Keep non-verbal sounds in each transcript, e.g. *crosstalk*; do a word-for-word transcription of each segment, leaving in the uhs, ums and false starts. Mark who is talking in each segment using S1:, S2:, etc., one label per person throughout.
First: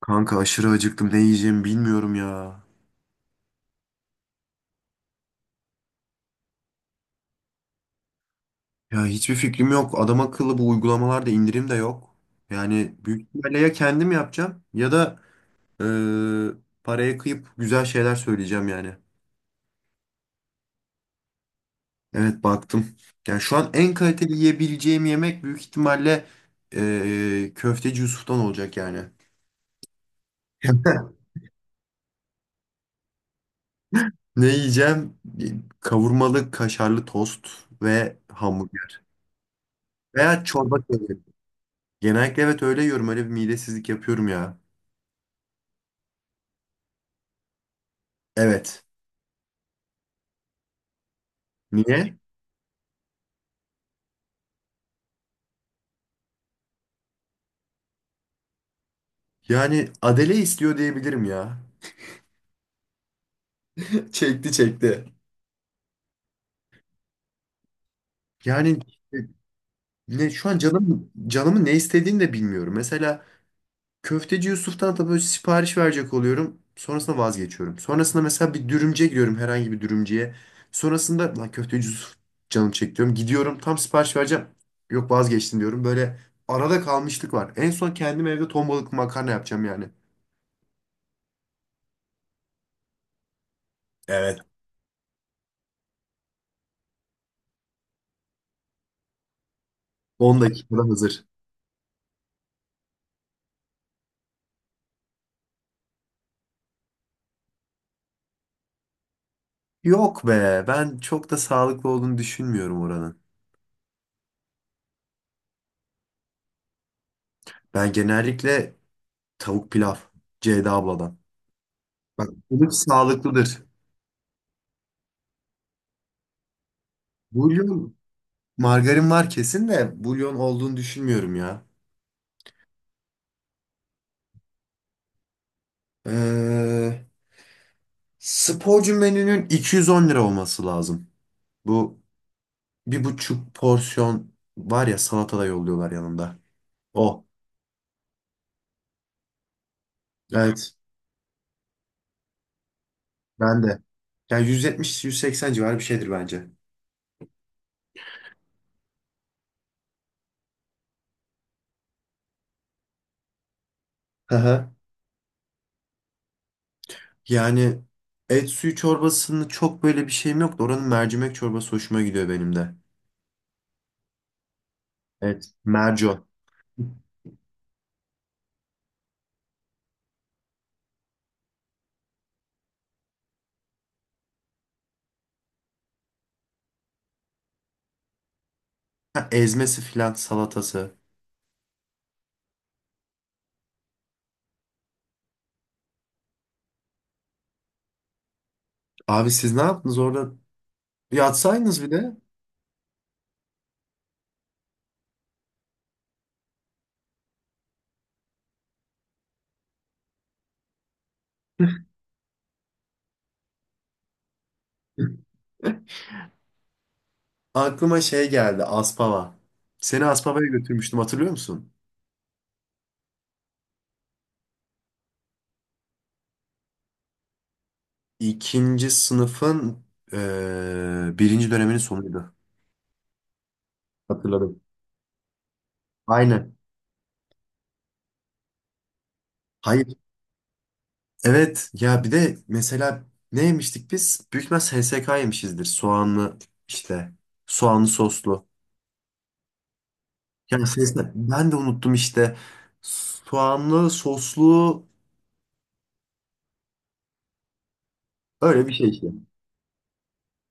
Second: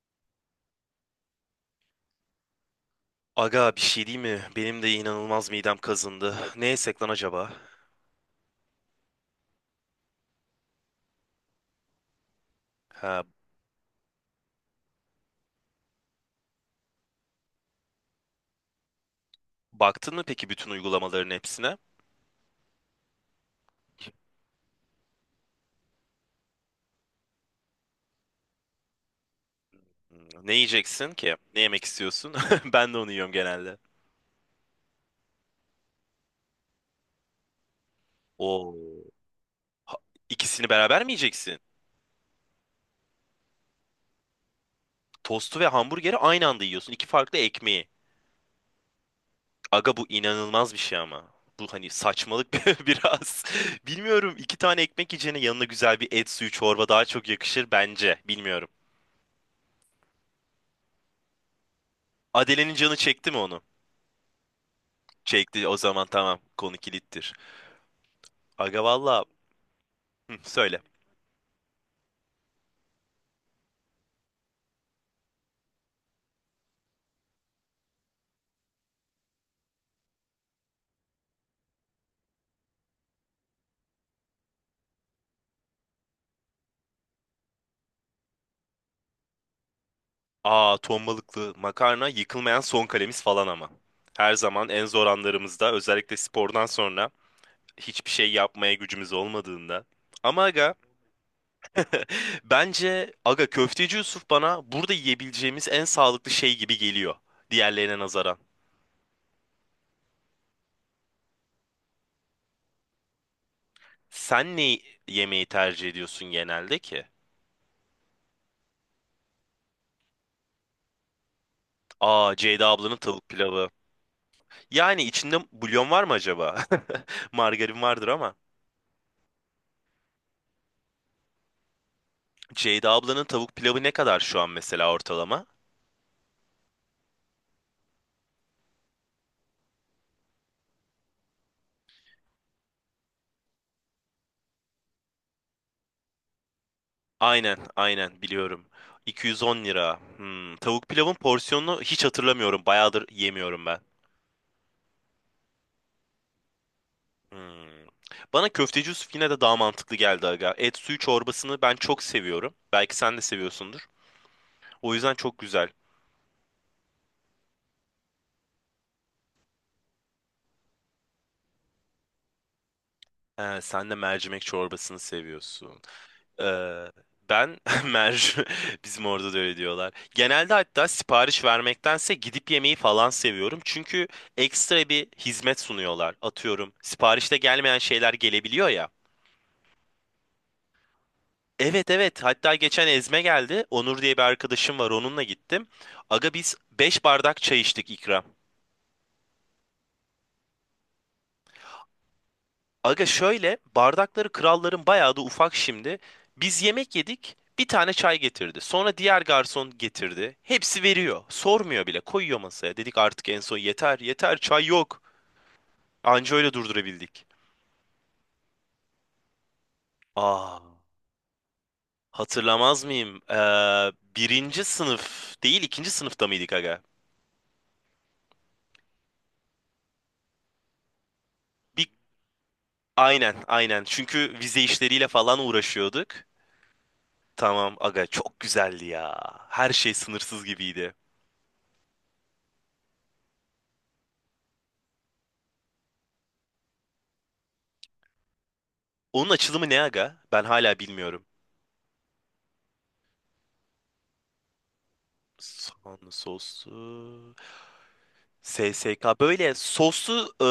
S1: Kanka aşırı acıktım. Ne yiyeceğimi bilmiyorum ya.
S2: Aga bir şey değil mi? Benim de inanılmaz midem kazındı. Ne yesek lan acaba?
S1: Ya hiçbir fikrim yok. Adam akıllı bu uygulamalarda indirim de yok. Yani büyük
S2: Ha,
S1: ihtimalle ya kendim yapacağım ya da e, paraya kıyıp güzel şeyler söyleyeceğim yani.
S2: baktın mı peki bütün uygulamaların hepsine?
S1: Evet baktım. Yani şu an en kaliteli yiyebileceğim yemek büyük ihtimalle e, köfteci Yusuf'tan olacak yani.
S2: Hmm, ne yiyeceksin
S1: *laughs*
S2: ki? Ne yemek istiyorsun? *laughs* Ben de onu yiyorum genelde.
S1: Ne yiyeceğim? Kavurmalı kaşarlı tost ve
S2: O
S1: hamburger. Veya
S2: ikisini
S1: çorba
S2: beraber mi
S1: söyleyeyim.
S2: yiyeceksin?
S1: Genellikle evet öyle yiyorum. Öyle bir midesizlik yapıyorum ya.
S2: Tostu ve hamburgeri aynı anda yiyorsun. İki farklı ekmeği.
S1: Evet.
S2: Aga bu inanılmaz bir şey ama. Bu hani
S1: Niye?
S2: saçmalık *laughs* bir- biraz. Bilmiyorum iki tane ekmek yiyeceğine yanına güzel bir et suyu çorba daha çok yakışır bence. Bilmiyorum.
S1: Yani Adele istiyor diyebilirim ya.
S2: Adele'nin canı çekti mi onu?
S1: *laughs* Çekti çekti.
S2: Çekti o zaman tamam, konu kilittir.
S1: Yani
S2: Aga valla,
S1: ne
S2: hı,
S1: şu an
S2: söyle.
S1: canım canımın ne istediğini de bilmiyorum. Mesela köfteci Yusuf'tan da böyle sipariş verecek oluyorum. Sonrasında vazgeçiyorum. Sonrasında mesela bir dürümcüye gidiyorum herhangi bir dürümcüye. Sonrasında lan köfteci Yusuf canım çekiyorum. Gidiyorum tam sipariş vereceğim. Yok vazgeçtim diyorum. Böyle arada kalmışlık var. En son kendim evde ton balıklı makarna yapacağım yani.
S2: Aa, ton balıklı makarna yıkılmayan son kalemiz falan ama. Her
S1: Evet.
S2: zaman en zor anlarımızda, özellikle spordan sonra hiçbir şey yapmaya gücümüz olmadığında.
S1: On
S2: Ama aga,
S1: dakikada hazır.
S2: *laughs* bence aga köfteci Yusuf bana burada yiyebileceğimiz en sağlıklı şey gibi geliyor. Diğerlerine nazaran.
S1: Yok be, ben çok da sağlıklı olduğunu düşünmüyorum oranın.
S2: Sen ne yemeği tercih ediyorsun genelde ki?
S1: Ben genellikle tavuk pilav, Ceyda abladan. Bak,
S2: Aa, Ceyda
S1: bu
S2: ablanın tavuk
S1: sağlıklıdır.
S2: pilavı. Yani içinde bulyon var mı acaba? *laughs* Margarin
S1: Bulyon,
S2: vardır ama.
S1: margarin var kesin de bulyon olduğunu düşünmüyorum ya.
S2: Ceyda ablanın tavuk pilavı ne kadar şu an mesela ortalama?
S1: Ee, sporcu menünün iki yüz on lira olması lazım. Bu bir buçuk porsiyon var ya salata da yolluyorlar yanında. O.
S2: Aynen, aynen biliyorum. iki yüz on lira. Hmm,
S1: Evet,
S2: tavuk pilavın porsiyonunu hiç hatırlamıyorum. Bayağıdır
S1: ben
S2: yemiyorum ben.
S1: de. Yani yüz yetmiş yüz seksen civarı bir şeydir bence.
S2: Hmm. Bana köfteci Yusuf yine de daha mantıklı geldi aga. Et suyu çorbasını ben çok seviyorum. Belki sen de seviyorsundur.
S1: *laughs*
S2: O yüzden çok güzel.
S1: Yani et suyu çorbasının çok böyle bir şeyim yok da oranın mercimek çorbası hoşuma gidiyor benim de.
S2: He, sen de mercimek çorbasını
S1: Evet.
S2: seviyorsun.
S1: Merco.
S2: Ee, Ben *laughs* mercu bizim orada da öyle diyorlar. Genelde hatta sipariş vermektense gidip yemeği falan seviyorum. Çünkü ekstra bir hizmet sunuyorlar. Atıyorum, siparişte gelmeyen şeyler gelebiliyor ya.
S1: Ha, ezmesi filan salatası.
S2: Evet, evet, hatta geçen ezme geldi. Onur diye bir arkadaşım var, onunla gittim. Aga biz beş bardak çay içtik ikram.
S1: Abi siz ne yaptınız orada? Yatsaydınız bir de.
S2: Aga şöyle bardakları kralların bayağı da ufak şimdi. Biz yemek yedik, bir tane çay getirdi. Sonra diğer garson getirdi. Hepsi veriyor. Sormuyor bile, koyuyor masaya. Dedik artık en son, yeter yeter çay yok.
S1: *laughs*
S2: Anca öyle durdurabildik.
S1: Aklıma şey geldi Aspava. Seni Aspava'ya
S2: Aa,
S1: götürmüştüm hatırlıyor musun?
S2: hatırlamaz mıyım? Ee, birinci sınıf değil, ikinci sınıfta mıydık aga?
S1: İkinci sınıfın eee, birinci döneminin
S2: Bir,
S1: sonuydu.
S2: aynen aynen çünkü
S1: Hatırladım.
S2: vize işleriyle falan uğraşıyorduk.
S1: Aynen.
S2: Tamam aga, çok güzeldi ya. Her
S1: Hayır.
S2: şey sınırsız gibiydi.
S1: Evet ya bir de mesela ne yemiştik biz? Büyük ihtimal S S K yemişizdir. Soğanlı işte. Soğanlı soslu.
S2: Onun açılımı ne aga? Ben
S1: Yani
S2: hala
S1: S S K
S2: bilmiyorum.
S1: ben de unuttum işte. Soğanlı soslu
S2: Soğanlı soslu.
S1: öyle bir şey işte.
S2: S S K böyle soslu e,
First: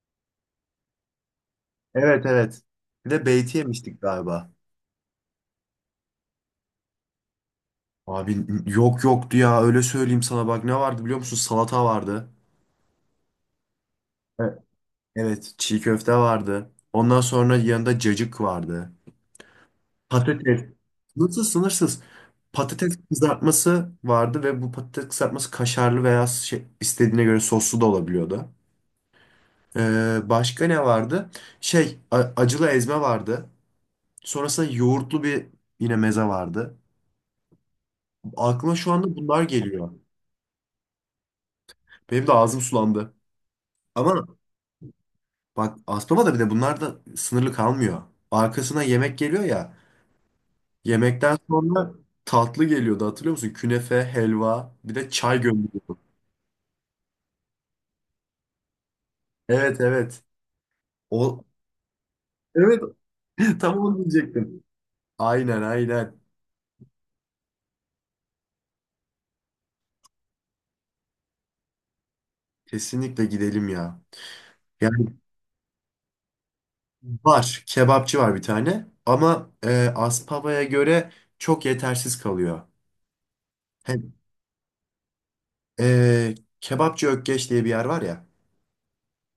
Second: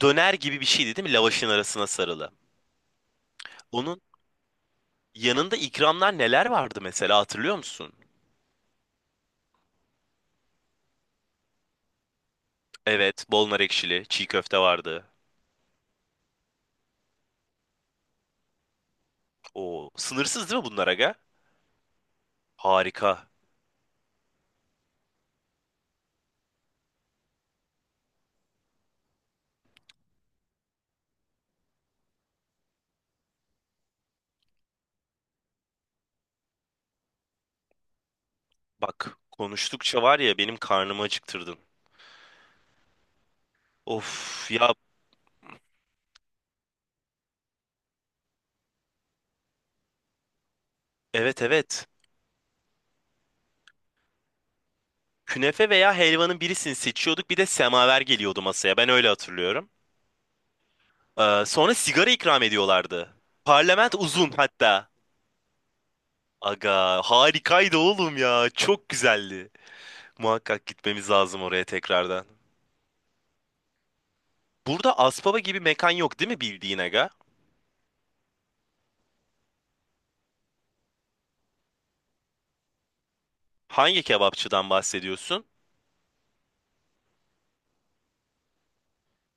S2: döner gibi bir şeydi değil mi? Lavaşın arasına
S1: Evet
S2: sarılı.
S1: evet. Bir de beyti yemiştik
S2: Onun
S1: galiba.
S2: yanında ikramlar neler vardı mesela, hatırlıyor musun?
S1: Abi yok yoktu ya öyle söyleyeyim sana bak ne vardı biliyor musun? Salata vardı.
S2: Evet, bol nar ekşili, çiğ köfte
S1: Evet.
S2: vardı.
S1: Evet çiğ köfte vardı. Ondan sonra yanında cacık vardı.
S2: O sınırsız
S1: Patates.
S2: değil mi bunlar aga?
S1: Nasıl sınırsız. Patates
S2: Harika.
S1: kızartması vardı ve bu patates kızartması kaşarlı veya şey, istediğine göre soslu da olabiliyordu. Ee, başka ne vardı? Şey a- acılı ezme vardı. Sonrasında yoğurtlu bir yine meze vardı. Aklıma şu anda
S2: Bak,
S1: bunlar geliyor.
S2: konuştukça var ya, benim karnımı acıktırdın.
S1: Benim de ağzım sulandı. Ama
S2: Of ya,
S1: bak Aspava'da bir de bunlar da sınırlı kalmıyor. Arkasına yemek geliyor ya. Yemekten
S2: evet, evet.
S1: sonra tatlı geliyordu hatırlıyor musun? Künefe, helva bir de çay
S2: Künefe veya
S1: gönderiyordu.
S2: helvanın birisini seçiyorduk, bir de semaver geliyordu masaya, ben öyle hatırlıyorum.
S1: Evet evet. O,
S2: Ee, sonra sigara ikram
S1: evet
S2: ediyorlardı.
S1: *laughs* tam
S2: Parlament
S1: onu
S2: uzun
S1: diyecektim.
S2: hatta.
S1: Aynen aynen.
S2: Aga harikaydı oğlum ya. Çok güzeldi. Muhakkak gitmemiz lazım oraya tekrardan.
S1: Kesinlikle gidelim ya.
S2: Burada
S1: Yani
S2: Aspava gibi mekan yok değil mi bildiğin aga?
S1: var. Kebapçı var bir tane. Ama e, Aspava'ya göre çok yetersiz kalıyor.
S2: Hangi
S1: Hem,
S2: kebapçıdan bahsediyorsun?
S1: e, Kebapçı Ökkeş diye bir yer var ya.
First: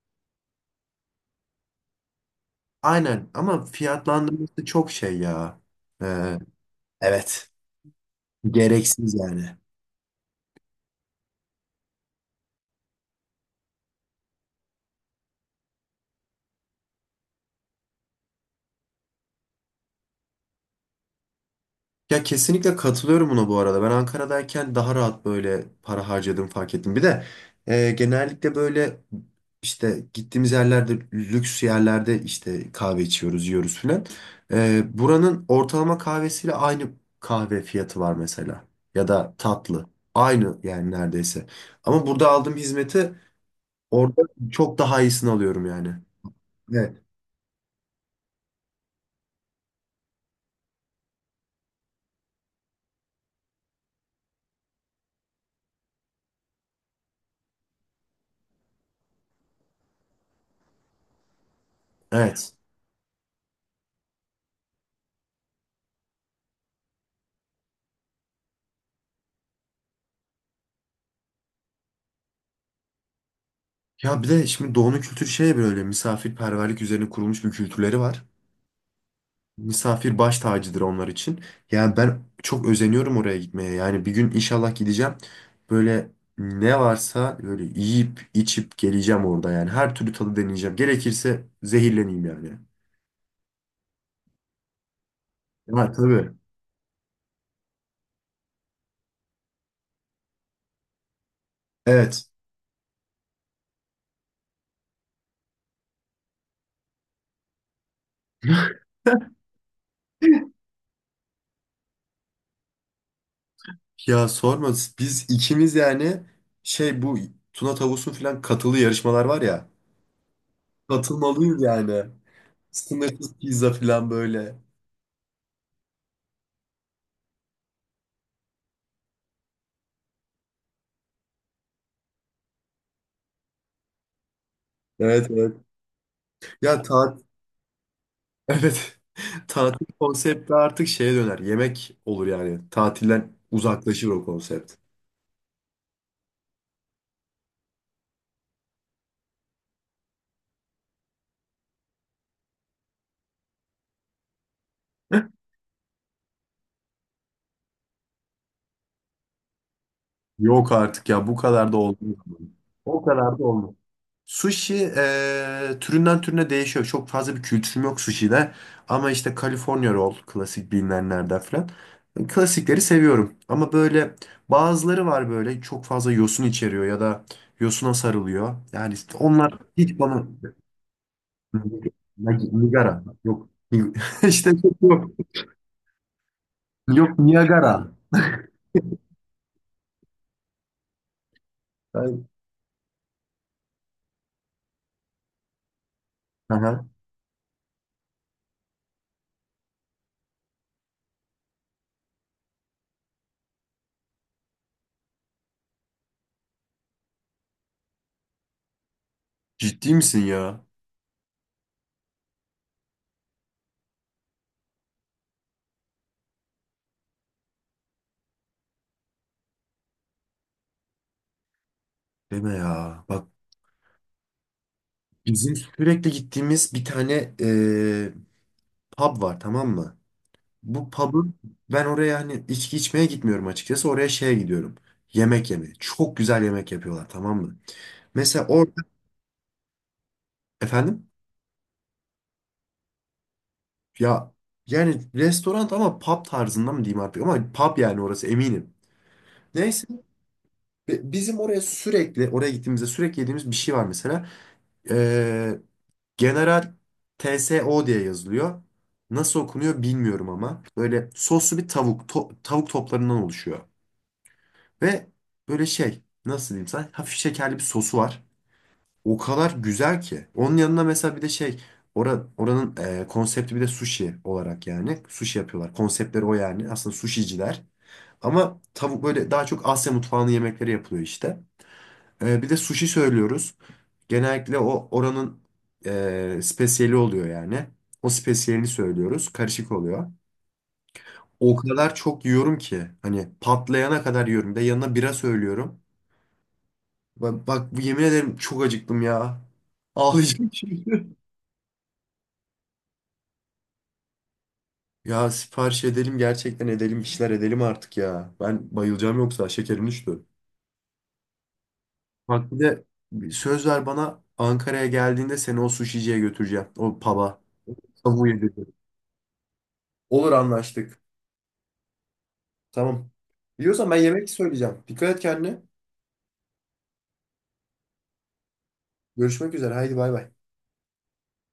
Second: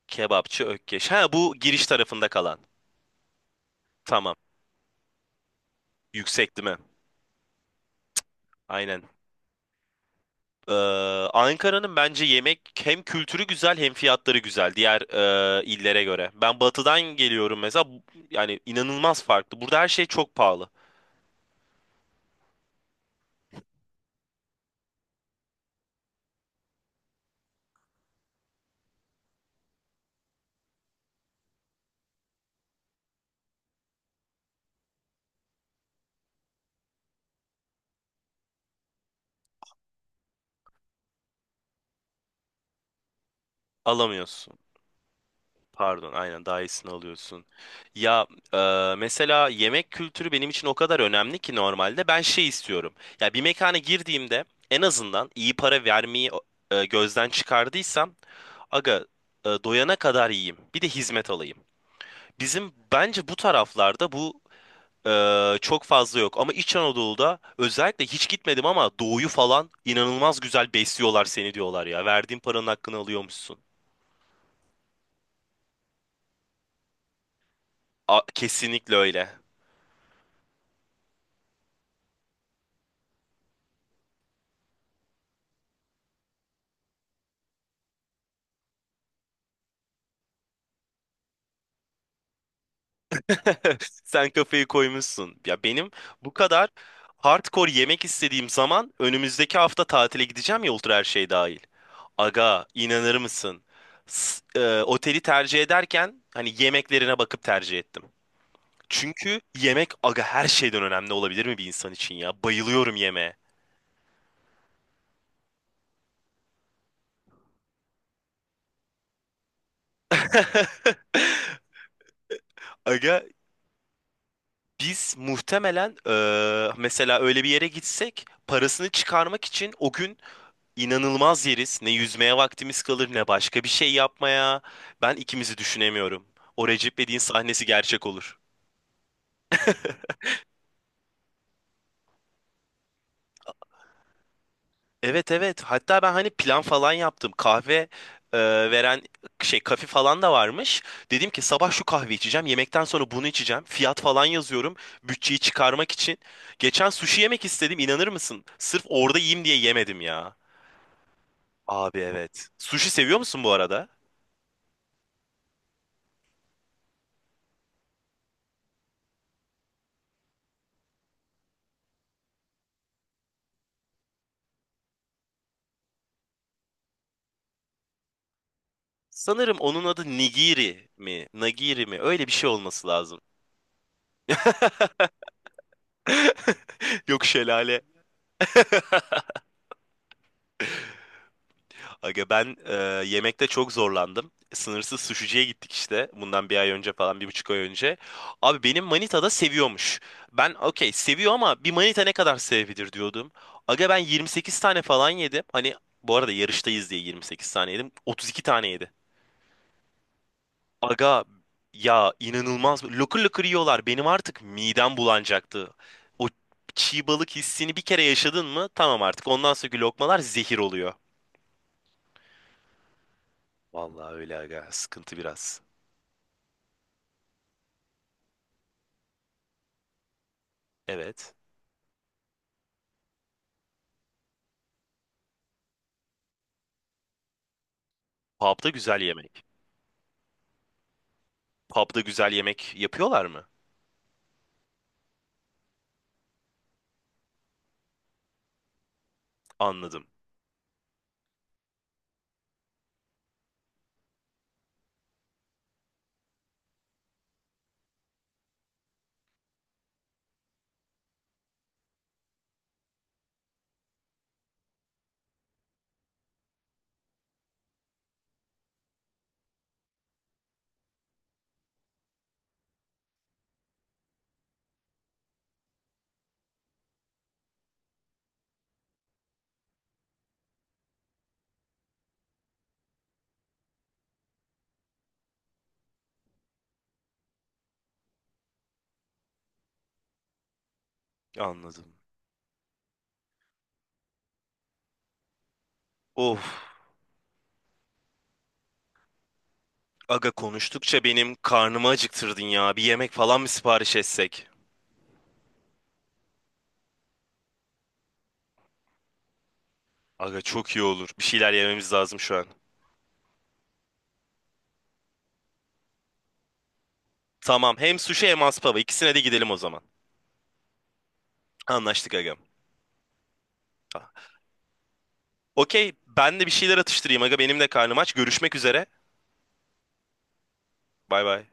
S2: Kebapçı Ökkeş. Ha, bu giriş tarafında kalan.
S1: Aynen ama
S2: Tamam.
S1: fiyatlandırması çok şey ya. E,
S2: Yüksek değil mi?
S1: evet.
S2: Aynen.
S1: Gereksiz yani.
S2: Ee, Ankara'nın bence yemek hem kültürü güzel hem fiyatları güzel, diğer e, illere göre. Ben batıdan geliyorum mesela. Bu- yani inanılmaz farklı. Burada her şey çok pahalı.
S1: Ya kesinlikle katılıyorum buna bu arada. Ben Ankara'dayken daha rahat böyle para harcadığımı fark ettim. Bir de e, genellikle böyle işte gittiğimiz yerlerde lüks yerlerde işte kahve içiyoruz, yiyoruz filan. E, buranın ortalama kahvesiyle aynı kahve fiyatı var mesela. Ya da tatlı. Aynı yani neredeyse. Ama burada aldığım hizmeti orada
S2: Alamıyorsun.
S1: çok daha iyisini alıyorum yani.
S2: Pardon, aynen, daha iyisini
S1: Evet.
S2: alıyorsun. Ya, e, mesela yemek kültürü benim için o kadar önemli ki, normalde ben şey istiyorum. Ya bir mekana girdiğimde en azından iyi para vermeyi e, gözden çıkardıysam aga, e, doyana kadar yiyeyim. Bir de hizmet alayım.
S1: Evet.
S2: Bizim bence bu taraflarda bu e, çok fazla yok. Ama İç Anadolu'da, özellikle hiç gitmedim ama, doğuyu falan inanılmaz güzel besliyorlar seni diyorlar ya. Verdiğin paranın hakkını alıyormuşsun.
S1: Ya bir de şimdi doğunun kültürü şey böyle misafirperverlik üzerine kurulmuş bir kültürleri var.
S2: A, kesinlikle öyle.
S1: Misafir baş tacıdır onlar için. Yani ben çok özeniyorum oraya gitmeye. Yani bir gün inşallah gideceğim. Böyle ne varsa böyle yiyip içip geleceğim orada yani. Her türlü tadı deneyeceğim. Gerekirse zehirleneyim yani.
S2: *laughs* Sen kafayı koymuşsun. Ya benim
S1: Ha, tabii.
S2: bu kadar hardcore yemek istediğim zaman, önümüzdeki hafta tatile gideceğim ya, ultra her şey dahil.
S1: Evet.
S2: Aga, inanır mısın? S- e, oteli tercih ederken hani yemeklerine bakıp tercih ettim. Çünkü yemek aga her şeyden önemli olabilir mi bir insan için ya? Bayılıyorum yemeğe.
S1: Ya sorma biz ikimiz yani şey bu Tuna Tavus'un falan katılı yarışmalar var ya. Katılmalıyız yani.
S2: Aga
S1: Sınırsız pizza falan böyle.
S2: biz muhtemelen e, mesela öyle bir yere gitsek parasını çıkarmak için o gün İnanılmaz yeriz. Ne yüzmeye vaktimiz kalır, ne başka bir şey yapmaya. Ben
S1: Evet evet.
S2: ikimizi düşünemiyorum. O
S1: Ya
S2: Recep
S1: ta.
S2: İvedik'in sahnesi gerçek olur.
S1: Evet. *laughs* Tatil konsepti artık şeye döner. Yemek olur yani. Tatilden uzaklaşır o konsept.
S2: Evet, evet. Hatta ben hani plan falan yaptım. Kahve e, veren şey kafe falan da varmış. Dedim ki sabah şu kahve içeceğim. Yemekten sonra bunu içeceğim. Fiyat falan yazıyorum. Bütçeyi
S1: *laughs*
S2: çıkarmak için. Geçen sushi yemek istedim. İnanır mısın? Sırf orada yiyeyim diye yemedim ya.
S1: Yok artık ya bu kadar da
S2: Abi
S1: olmuyor.
S2: evet. Sushi
S1: O
S2: seviyor
S1: kadar da
S2: musun bu
S1: olmuyor.
S2: arada?
S1: Sushi eee, türünden türüne değişiyor. Çok fazla bir kültürüm yok sushi'de. Ama işte California roll klasik bilinenlerden falan. Klasikleri seviyorum. Ama böyle bazıları var böyle çok fazla yosun içeriyor ya da yosuna sarılıyor. Yani işte onlar
S2: Sanırım onun
S1: hiç
S2: adı
S1: bana
S2: Nigiri mi? Nagiri
S1: Nig-
S2: mi? Öyle bir şey
S1: Nig-
S2: olması
S1: Nigara.
S2: lazım.
S1: Yok. Ni- *laughs* İşte çok yok.
S2: *laughs*
S1: Yok
S2: Yok,
S1: Niagara.
S2: şelale.
S1: Ben-
S2: Aga ben e, yemekte çok zorlandım. Sınırsız suşiciye gittik işte. Bundan bir ay
S1: Aha.
S2: önce falan, bir buçuk ay önce. Abi benim manita da seviyormuş. Ben okey seviyor ama bir manita ne kadar sevebilir diyordum. Aga ben yirmi sekiz tane falan yedim. Hani bu arada yarıştayız diye yirmi sekiz tane yedim. otuz iki tane yedi.
S1: Ciddi misin ya?
S2: Aga ya, inanılmaz. Lokur lokur yiyorlar. Benim artık midem bulanacaktı. O çiğ balık hissini bir kere yaşadın mı? Tamam artık. Ondan sonraki lokmalar zehir oluyor.
S1: Deme ya. Bak
S2: Vallahi öyle aga. Sıkıntı
S1: bizim
S2: biraz.
S1: sürekli gittiğimiz bir tane eee, pub var tamam mı? Bu pub'ın
S2: Evet.
S1: ben oraya hani içki içmeye gitmiyorum açıkçası. Oraya şeye gidiyorum. Yemek yemeye. Çok güzel yemek yapıyorlar tamam mı? Mesela
S2: Pub'da
S1: orada
S2: güzel yemek.
S1: efendim
S2: Pub'da güzel yemek yapıyorlar mı?
S1: ya yani restoran ama pub tarzında mı diyeyim artık ama pub yani orası eminim. Neyse
S2: Anladım.
S1: ve bizim oraya sürekli, oraya gittiğimizde sürekli yediğimiz bir şey var mesela. Ee, General T S O diye yazılıyor. Nasıl okunuyor bilmiyorum ama. Böyle soslu bir tavuk, to- tavuk toplarından oluşuyor. Ve böyle şey, nasıl diyeyim sana, hafif şekerli bir sosu var. O kadar güzel ki. Onun yanına mesela bir de şey, ora- oranın e, konsepti bir de sushi olarak yani. Sushi yapıyorlar. Konseptleri o yani. Aslında sushiciler. Ama tavuk böyle daha çok Asya mutfağının yemekleri yapılıyor işte. Ee, bir de sushi söylüyoruz. Genellikle o oranın e, spesiyeli oluyor yani. O spesiyelini söylüyoruz. Karışık oluyor. O kadar
S2: Anladım.
S1: çok yiyorum ki hani patlayana kadar yiyorum. Bir de yanına bira söylüyorum.
S2: Of.
S1: Bak, bak yemin ederim çok acıktım ya.
S2: Aga,
S1: Ağlayacağım
S2: konuştukça
S1: şimdi. *laughs*
S2: benim karnımı acıktırdın ya. Bir yemek falan mı sipariş etsek?
S1: Ya sipariş edelim gerçekten edelim bir şeyler edelim artık ya. Ben bayılacağım yoksa şekerim düştü.
S2: Aga çok iyi olur. Bir şeyler yememiz lazım şu an.
S1: Bak bir de söz ver bana Ankara'ya geldiğinde seni o suşiciye götüreceğim. O pub'a.
S2: Tamam. Hem
S1: Tavuğu
S2: sushi hem
S1: yedireceğim.
S2: aspava. İkisine de gidelim o zaman.
S1: Olur anlaştık.
S2: Anlaştık agam.
S1: Tamam. Biliyorsan ben yemek söyleyeceğim. Dikkat et kendine.
S2: Okey, ben de bir şeyler atıştırayım aga, benim de karnım aç. Görüşmek üzere.
S1: Görüşmek üzere. Haydi bay bay.
S2: Bay bay.